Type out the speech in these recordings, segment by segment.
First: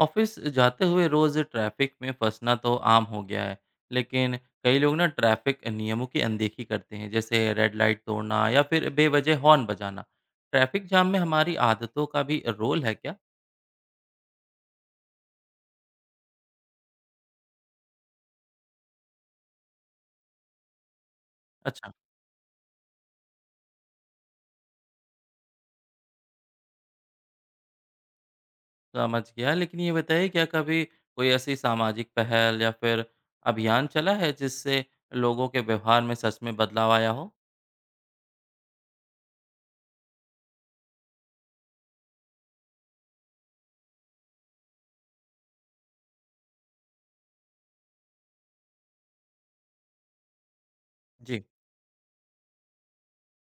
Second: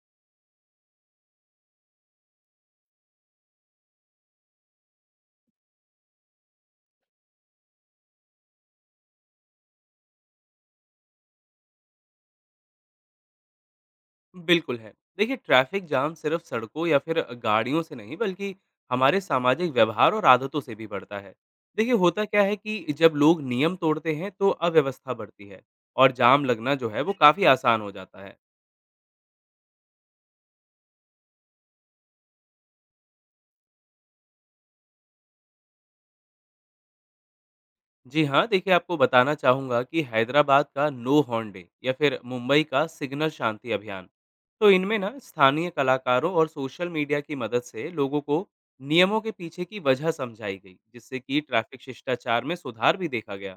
Office जाते हुए रोज traffic में फंसना तो आम हो गया है। लेकिन कई लोग ना ट्रैफिक नियमों की अनदेखी करते हैं, जैसे रेड लाइट तोड़ना या फिर बेवजह हॉर्न बजाना। ट्रैफिक जाम में हमारी आदतों का भी रोल है क्या? बिल्कुल है। देखिए, ट्रैफ़िक जाम सिर्फ़ सड़कों या फिर गाड़ियों से नहीं, बल्कि हमारे सामाजिक व्यवहार और आदतों से भी बढ़ता है। देखिए, अच्छा। होता क्या है कि जब लोग नियम तोड़ते हैं, तो अव्यवस्था बढ़ती है और जाम लगना जो है, वो काफ़ी आसान हो जाता है। समझ गया, लेकिन ये बताइए क्या कभी कोई ऐसी सामाजिक पहल या फिर अभियान चला है जिससे लोगों के व्यवहार में सच में बदलाव आया हो? जी हाँ, देखिए आपको बताना चाहूँगा कि हैदराबाद का नो हॉर्न डे या फिर मुंबई का सिग्नल शांति अभियान, तो इनमें ना स्थानीय कलाकारों और सोशल मीडिया की मदद से लोगों को नियमों के पीछे की वजह समझाई गई, जिससे कि जी ट्रैफ़िक शिष्टाचार में सुधार भी देखा गया।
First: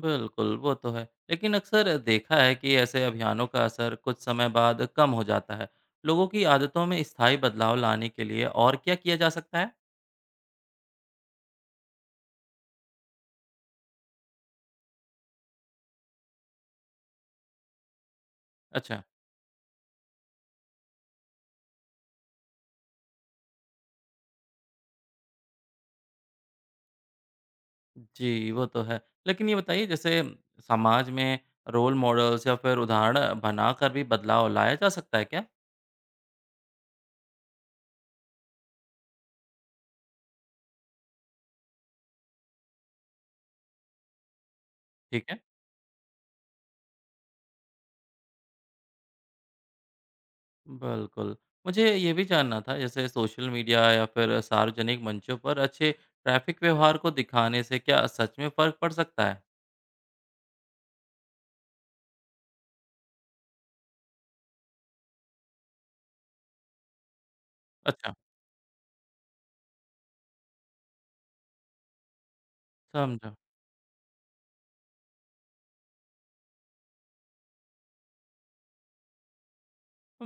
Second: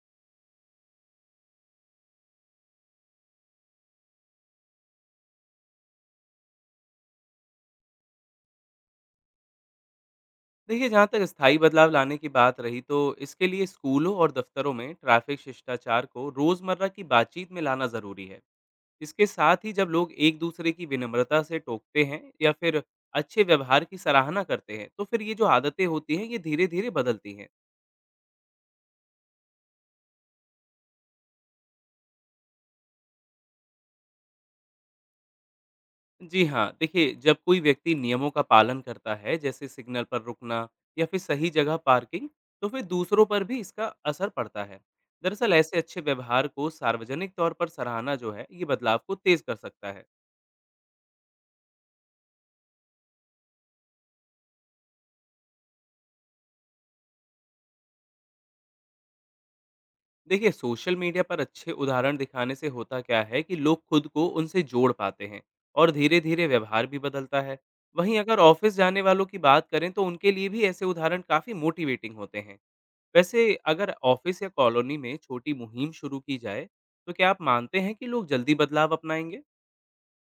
बिल्कुल, वो तो है। लेकिन अक्सर देखा है कि ऐसे अभियानों का असर कुछ समय बाद कम हो जाता है। लोगों की आदतों में स्थायी बदलाव लाने के लिए और क्या किया जा सकता है? देखिए जहाँ तक स्थायी बदलाव लाने की बात रही तो इसके लिए स्कूलों और दफ्तरों में ट्रैफिक शिष्टाचार को रोजमर्रा की बातचीत में लाना जरूरी है। अच्छा। इसके साथ ही जब लोग एक दूसरे की विनम्रता से टोकते हैं या फिर अच्छे व्यवहार की सराहना करते हैं तो फिर ये जो आदतें होती हैं ये धीरे धीरे बदलती हैं। जी, वो तो है। लेकिन ये बताइए, जैसे समाज में रोल मॉडल्स या फिर उदाहरण बनाकर भी बदलाव लाया जा सकता है क्या? जी हाँ, देखिए जब कोई व्यक्ति नियमों का पालन करता है, जैसे सिग्नल पर रुकना या फिर सही जगह पार्किंग, तो फिर दूसरों पर भी इसका असर पड़ता है। ठीक है। दरअसल ऐसे अच्छे व्यवहार को सार्वजनिक तौर पर सराहना जो है, ये बदलाव को तेज कर सकता है। बिल्कुल। मुझे ये भी जानना था, जैसे सोशल मीडिया या फिर सार्वजनिक मंचों पर अच्छे ट्रैफिक व्यवहार को दिखाने से क्या सच में फ़र्क पड़ सकता है? देखिए सोशल मीडिया पर अच्छे उदाहरण दिखाने से होता क्या है कि लोग खुद को उनसे जोड़ पाते हैं और धीरे-धीरे व्यवहार भी बदलता है। अच्छा। वहीं अगर ऑफिस जाने वालों की बात करें तो उनके लिए भी ऐसे उदाहरण काफी मोटिवेटिंग होते हैं। समझा। वैसे अगर ऑफिस या कॉलोनी में छोटी मुहिम शुरू की जाए, तो क्या आप मानते हैं कि लोग जल्दी बदलाव अपनाएंगे?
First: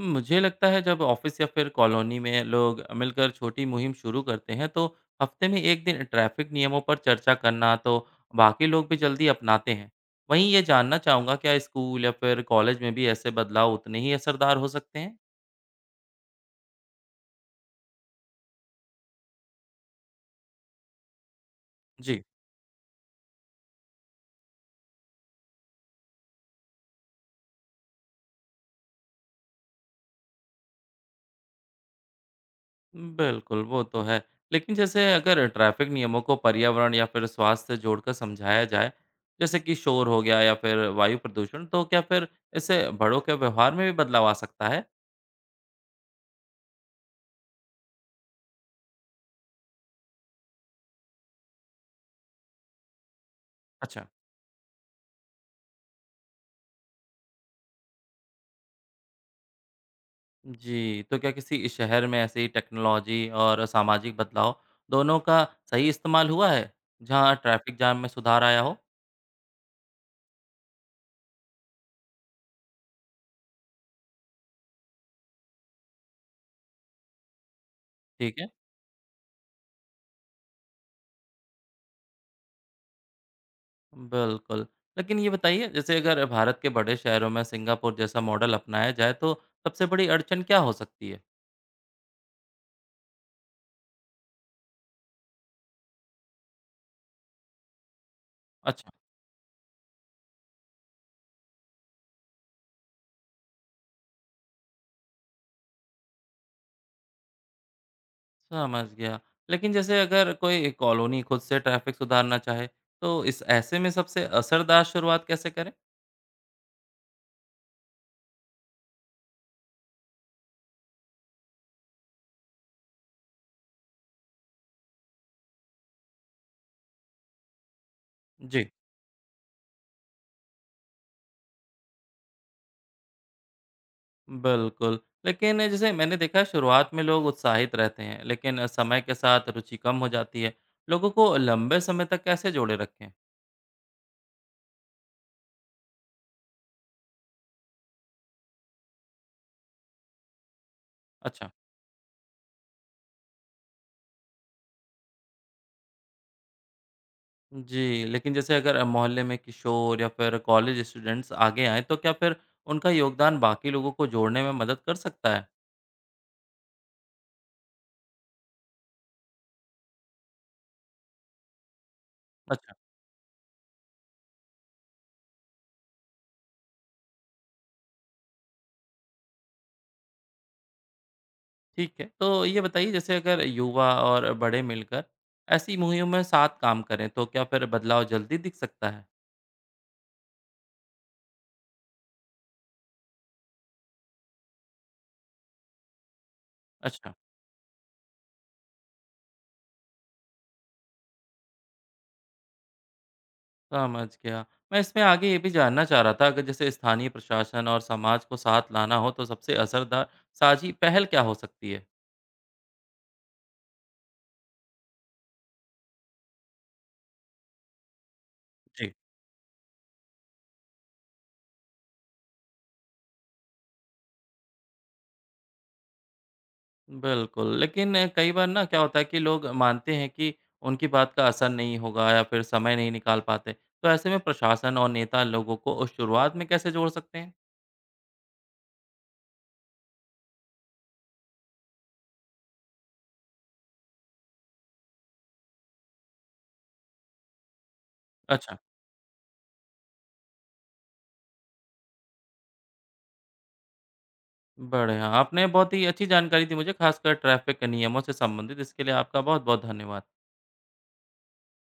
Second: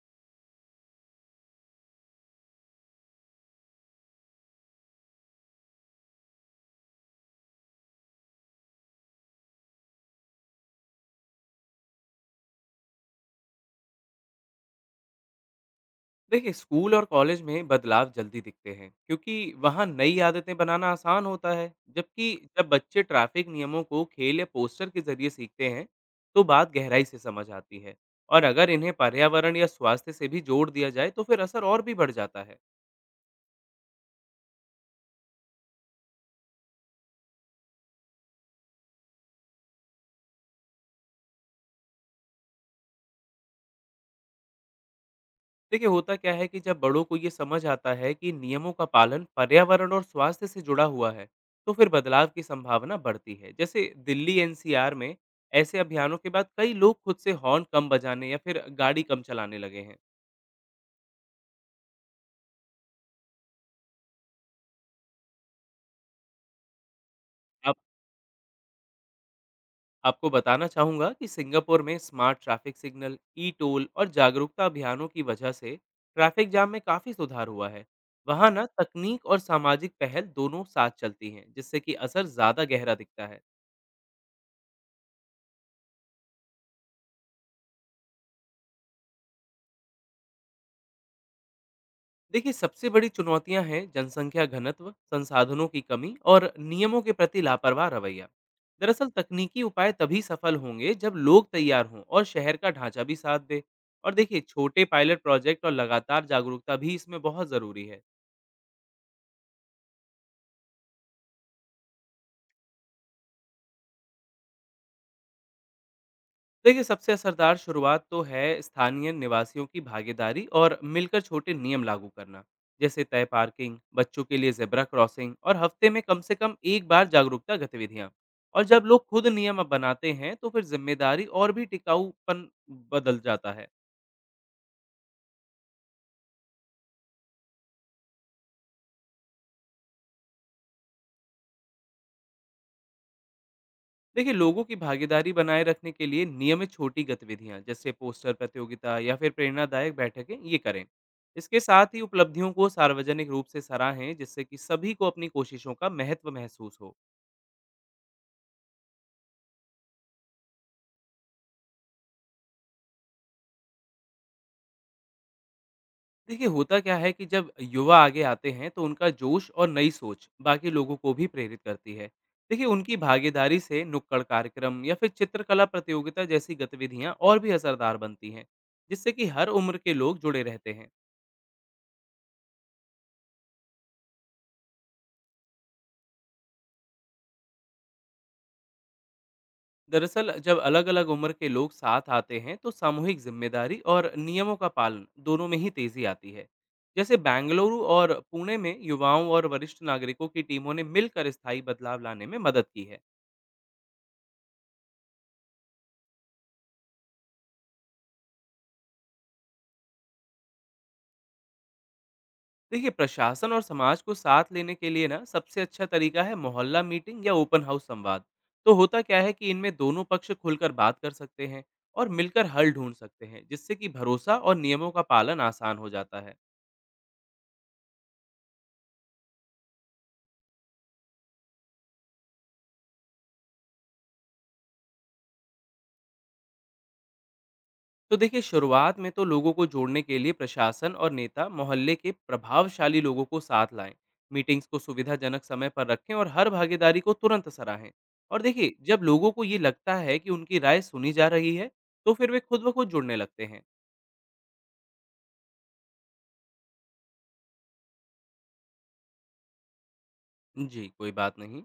मुझे लगता है जब ऑफिस या फिर कॉलोनी में लोग मिलकर छोटी मुहिम शुरू करते हैं, तो हफ्ते में एक दिन ट्रैफिक नियमों पर चर्चा करना, तो बाकी लोग भी जल्दी अपनाते हैं। वहीं ये जानना चाहूँगा, क्या स्कूल या फिर कॉलेज में भी ऐसे बदलाव उतने ही असरदार हो सकते हैं? देखिए, स्कूल और कॉलेज में बदलाव जल्दी दिखते हैं, क्योंकि वहाँ नई आदतें बनाना आसान होता है। जी। जबकि जब बच्चे ट्रैफिक नियमों को खेल या पोस्टर के जरिए सीखते हैं, तो बात गहराई से समझ आती है। और अगर इन्हें पर्यावरण या स्वास्थ्य से भी जोड़ दिया जाए, तो फिर असर और भी बढ़ जाता है। बिल्कुल वो तो है, लेकिन जैसे अगर ट्रैफिक नियमों को पर्यावरण या फिर स्वास्थ्य से जोड़कर समझाया जाए, जैसे कि शोर हो गया या फिर वायु प्रदूषण, तो क्या फिर इससे बड़ों के व्यवहार में भी बदलाव आ सकता है? देखिए होता क्या है कि जब बड़ों को ये समझ आता है कि नियमों का पालन पर्यावरण और स्वास्थ्य से जुड़ा हुआ है तो फिर बदलाव की संभावना बढ़ती है, जैसे अच्छा। दिल्ली एनसीआर में ऐसे अभियानों के बाद कई लोग खुद से हॉर्न कम बजाने या फिर गाड़ी कम चलाने लगे हैं। जी, तो क्या किसी शहर में ऐसी टेक्नोलॉजी और सामाजिक बदलाव दोनों का सही इस्तेमाल हुआ है, जहाँ आप ट्रैफ़िक जाम में सुधार आया हो? आपको बताना चाहूंगा कि सिंगापुर में smart traffic signal e toll और जागरूकता अभियानों की वजह से ट्रैफिक जाम में काफी सुधार हुआ है। ठीक है। वहां ना तकनीक और सामाजिक पहल दोनों साथ चलती हैं जिससे कि असर ज्यादा गहरा दिखता है। बिल्कुल। लेकिन ये बताइए, जैसे अगर भारत के बड़े शहरों में सिंगापुर जैसा मॉडल अपनाया जाए, तो सबसे बड़ी अड़चन क्या हो सकती है? देखिए सबसे बड़ी चुनौतियां हैं जनसंख्या घनत्व, संसाधनों की कमी और नियमों के प्रति लापरवाह रवैया। अच्छा। दरअसल तकनीकी उपाय तभी सफल होंगे जब लोग तैयार हों और शहर का ढांचा भी साथ दे। और देखिए छोटे पायलट प्रोजेक्ट और लगातार जागरूकता भी इसमें बहुत ज़रूरी है। समझ गया। लेकिन जैसे अगर कोई कॉलोनी खुद से ट्रैफ़िक सुधारना चाहे, तो इस ऐसे में सबसे असरदार शुरुआत कैसे करें? देखिए सबसे असरदार शुरुआत तो है स्थानीय निवासियों की भागीदारी और मिलकर छोटे नियम लागू करना, जैसे तय पार्किंग, बच्चों के लिए जेब्रा क्रॉसिंग और हफ्ते में कम से कम एक बार जागरूकता गतिविधियां। और जी। जब लोग खुद नियम बनाते हैं तो फिर जिम्मेदारी और भी टिकाऊपन बदल जाता है। बिल्कुल। लेकिन जैसे मैंने देखा है, शुरुआत में लोग उत्साहित रहते हैं, लेकिन समय के साथ रुचि कम हो जाती है। लोगों को लंबे समय तक कैसे जोड़े रखें? देखिए लोगों की भागीदारी बनाए रखने के लिए नियमित छोटी गतिविधियां जैसे पोस्टर प्रतियोगिता या फिर प्रेरणादायक बैठकें ये करें। अच्छा। इसके साथ ही उपलब्धियों को सार्वजनिक रूप से सराहें जिससे कि सभी को अपनी कोशिशों का महत्व महसूस हो। जी, लेकिन जैसे अगर मोहल्ले में किशोर या फिर कॉलेज स्टूडेंट्स आगे आएँ, तो क्या फिर उनका योगदान बाकी लोगों को जोड़ने में मदद कर सकता है? देखिए होता क्या है कि जब युवा आगे आते हैं तो उनका जोश और नई सोच बाकी लोगों को भी प्रेरित करती है। देखिए अच्छा। उनकी भागीदारी से नुक्कड़ कार्यक्रम या फिर चित्रकला प्रतियोगिता जैसी गतिविधियां और भी असरदार बनती हैं, जिससे कि हर उम्र के लोग जुड़े रहते हैं। ठीक है, तो ये बताइए, जैसे अगर युवा और बड़े मिलकर ऐसी मुहिम में साथ काम करें, तो क्या फिर बदलाव जल्दी दिख सकता है? दरअसल जब अलग अलग उम्र के लोग साथ आते हैं तो सामूहिक जिम्मेदारी और नियमों का पालन दोनों में ही तेजी आती है। अच्छा। जैसे बेंगलुरु और पुणे में युवाओं और वरिष्ठ नागरिकों की टीमों ने मिलकर स्थायी बदलाव लाने में मदद की है। समझ गया। मैं इसमें आगे ये भी जानना चाह रहा था, अगर जैसे स्थानीय प्रशासन और समाज को साथ लाना हो, तो सबसे असरदार साझी पहल क्या हो सकती है? देखिए प्रशासन और समाज को साथ लेने के लिए ना सबसे अच्छा तरीका है मोहल्ला मीटिंग या ओपन हाउस संवाद। तो जी होता क्या है कि इनमें दोनों पक्ष खुलकर बात कर सकते हैं और मिलकर हल ढूंढ सकते हैं जिससे कि भरोसा और नियमों का पालन आसान हो जाता है। बिल्कुल, लेकिन कई बार ना क्या होता है कि लोग मानते हैं कि उनकी बात का असर नहीं होगा या फिर समय नहीं निकाल पाते। तो ऐसे में प्रशासन और नेता लोगों को उस शुरुआत में कैसे जोड़ सकते हैं? तो देखिए शुरुआत में तो लोगों को जोड़ने के लिए प्रशासन और नेता मोहल्ले के प्रभावशाली लोगों को साथ लाएं, मीटिंग्स को सुविधाजनक समय पर रखें और हर भागीदारी को तुरंत सराहें। और अच्छा। देखिए जब लोगों को ये लगता है कि उनकी राय सुनी जा रही है तो फिर वे खुद ब खुद जुड़ने लगते हैं। बढ़िया, आपने बहुत ही अच्छी जानकारी दी मुझे, खासकर ट्रैफिक नियमों से संबंधित। इसके लिए आपका बहुत-बहुत धन्यवाद। जी कोई बात नहीं।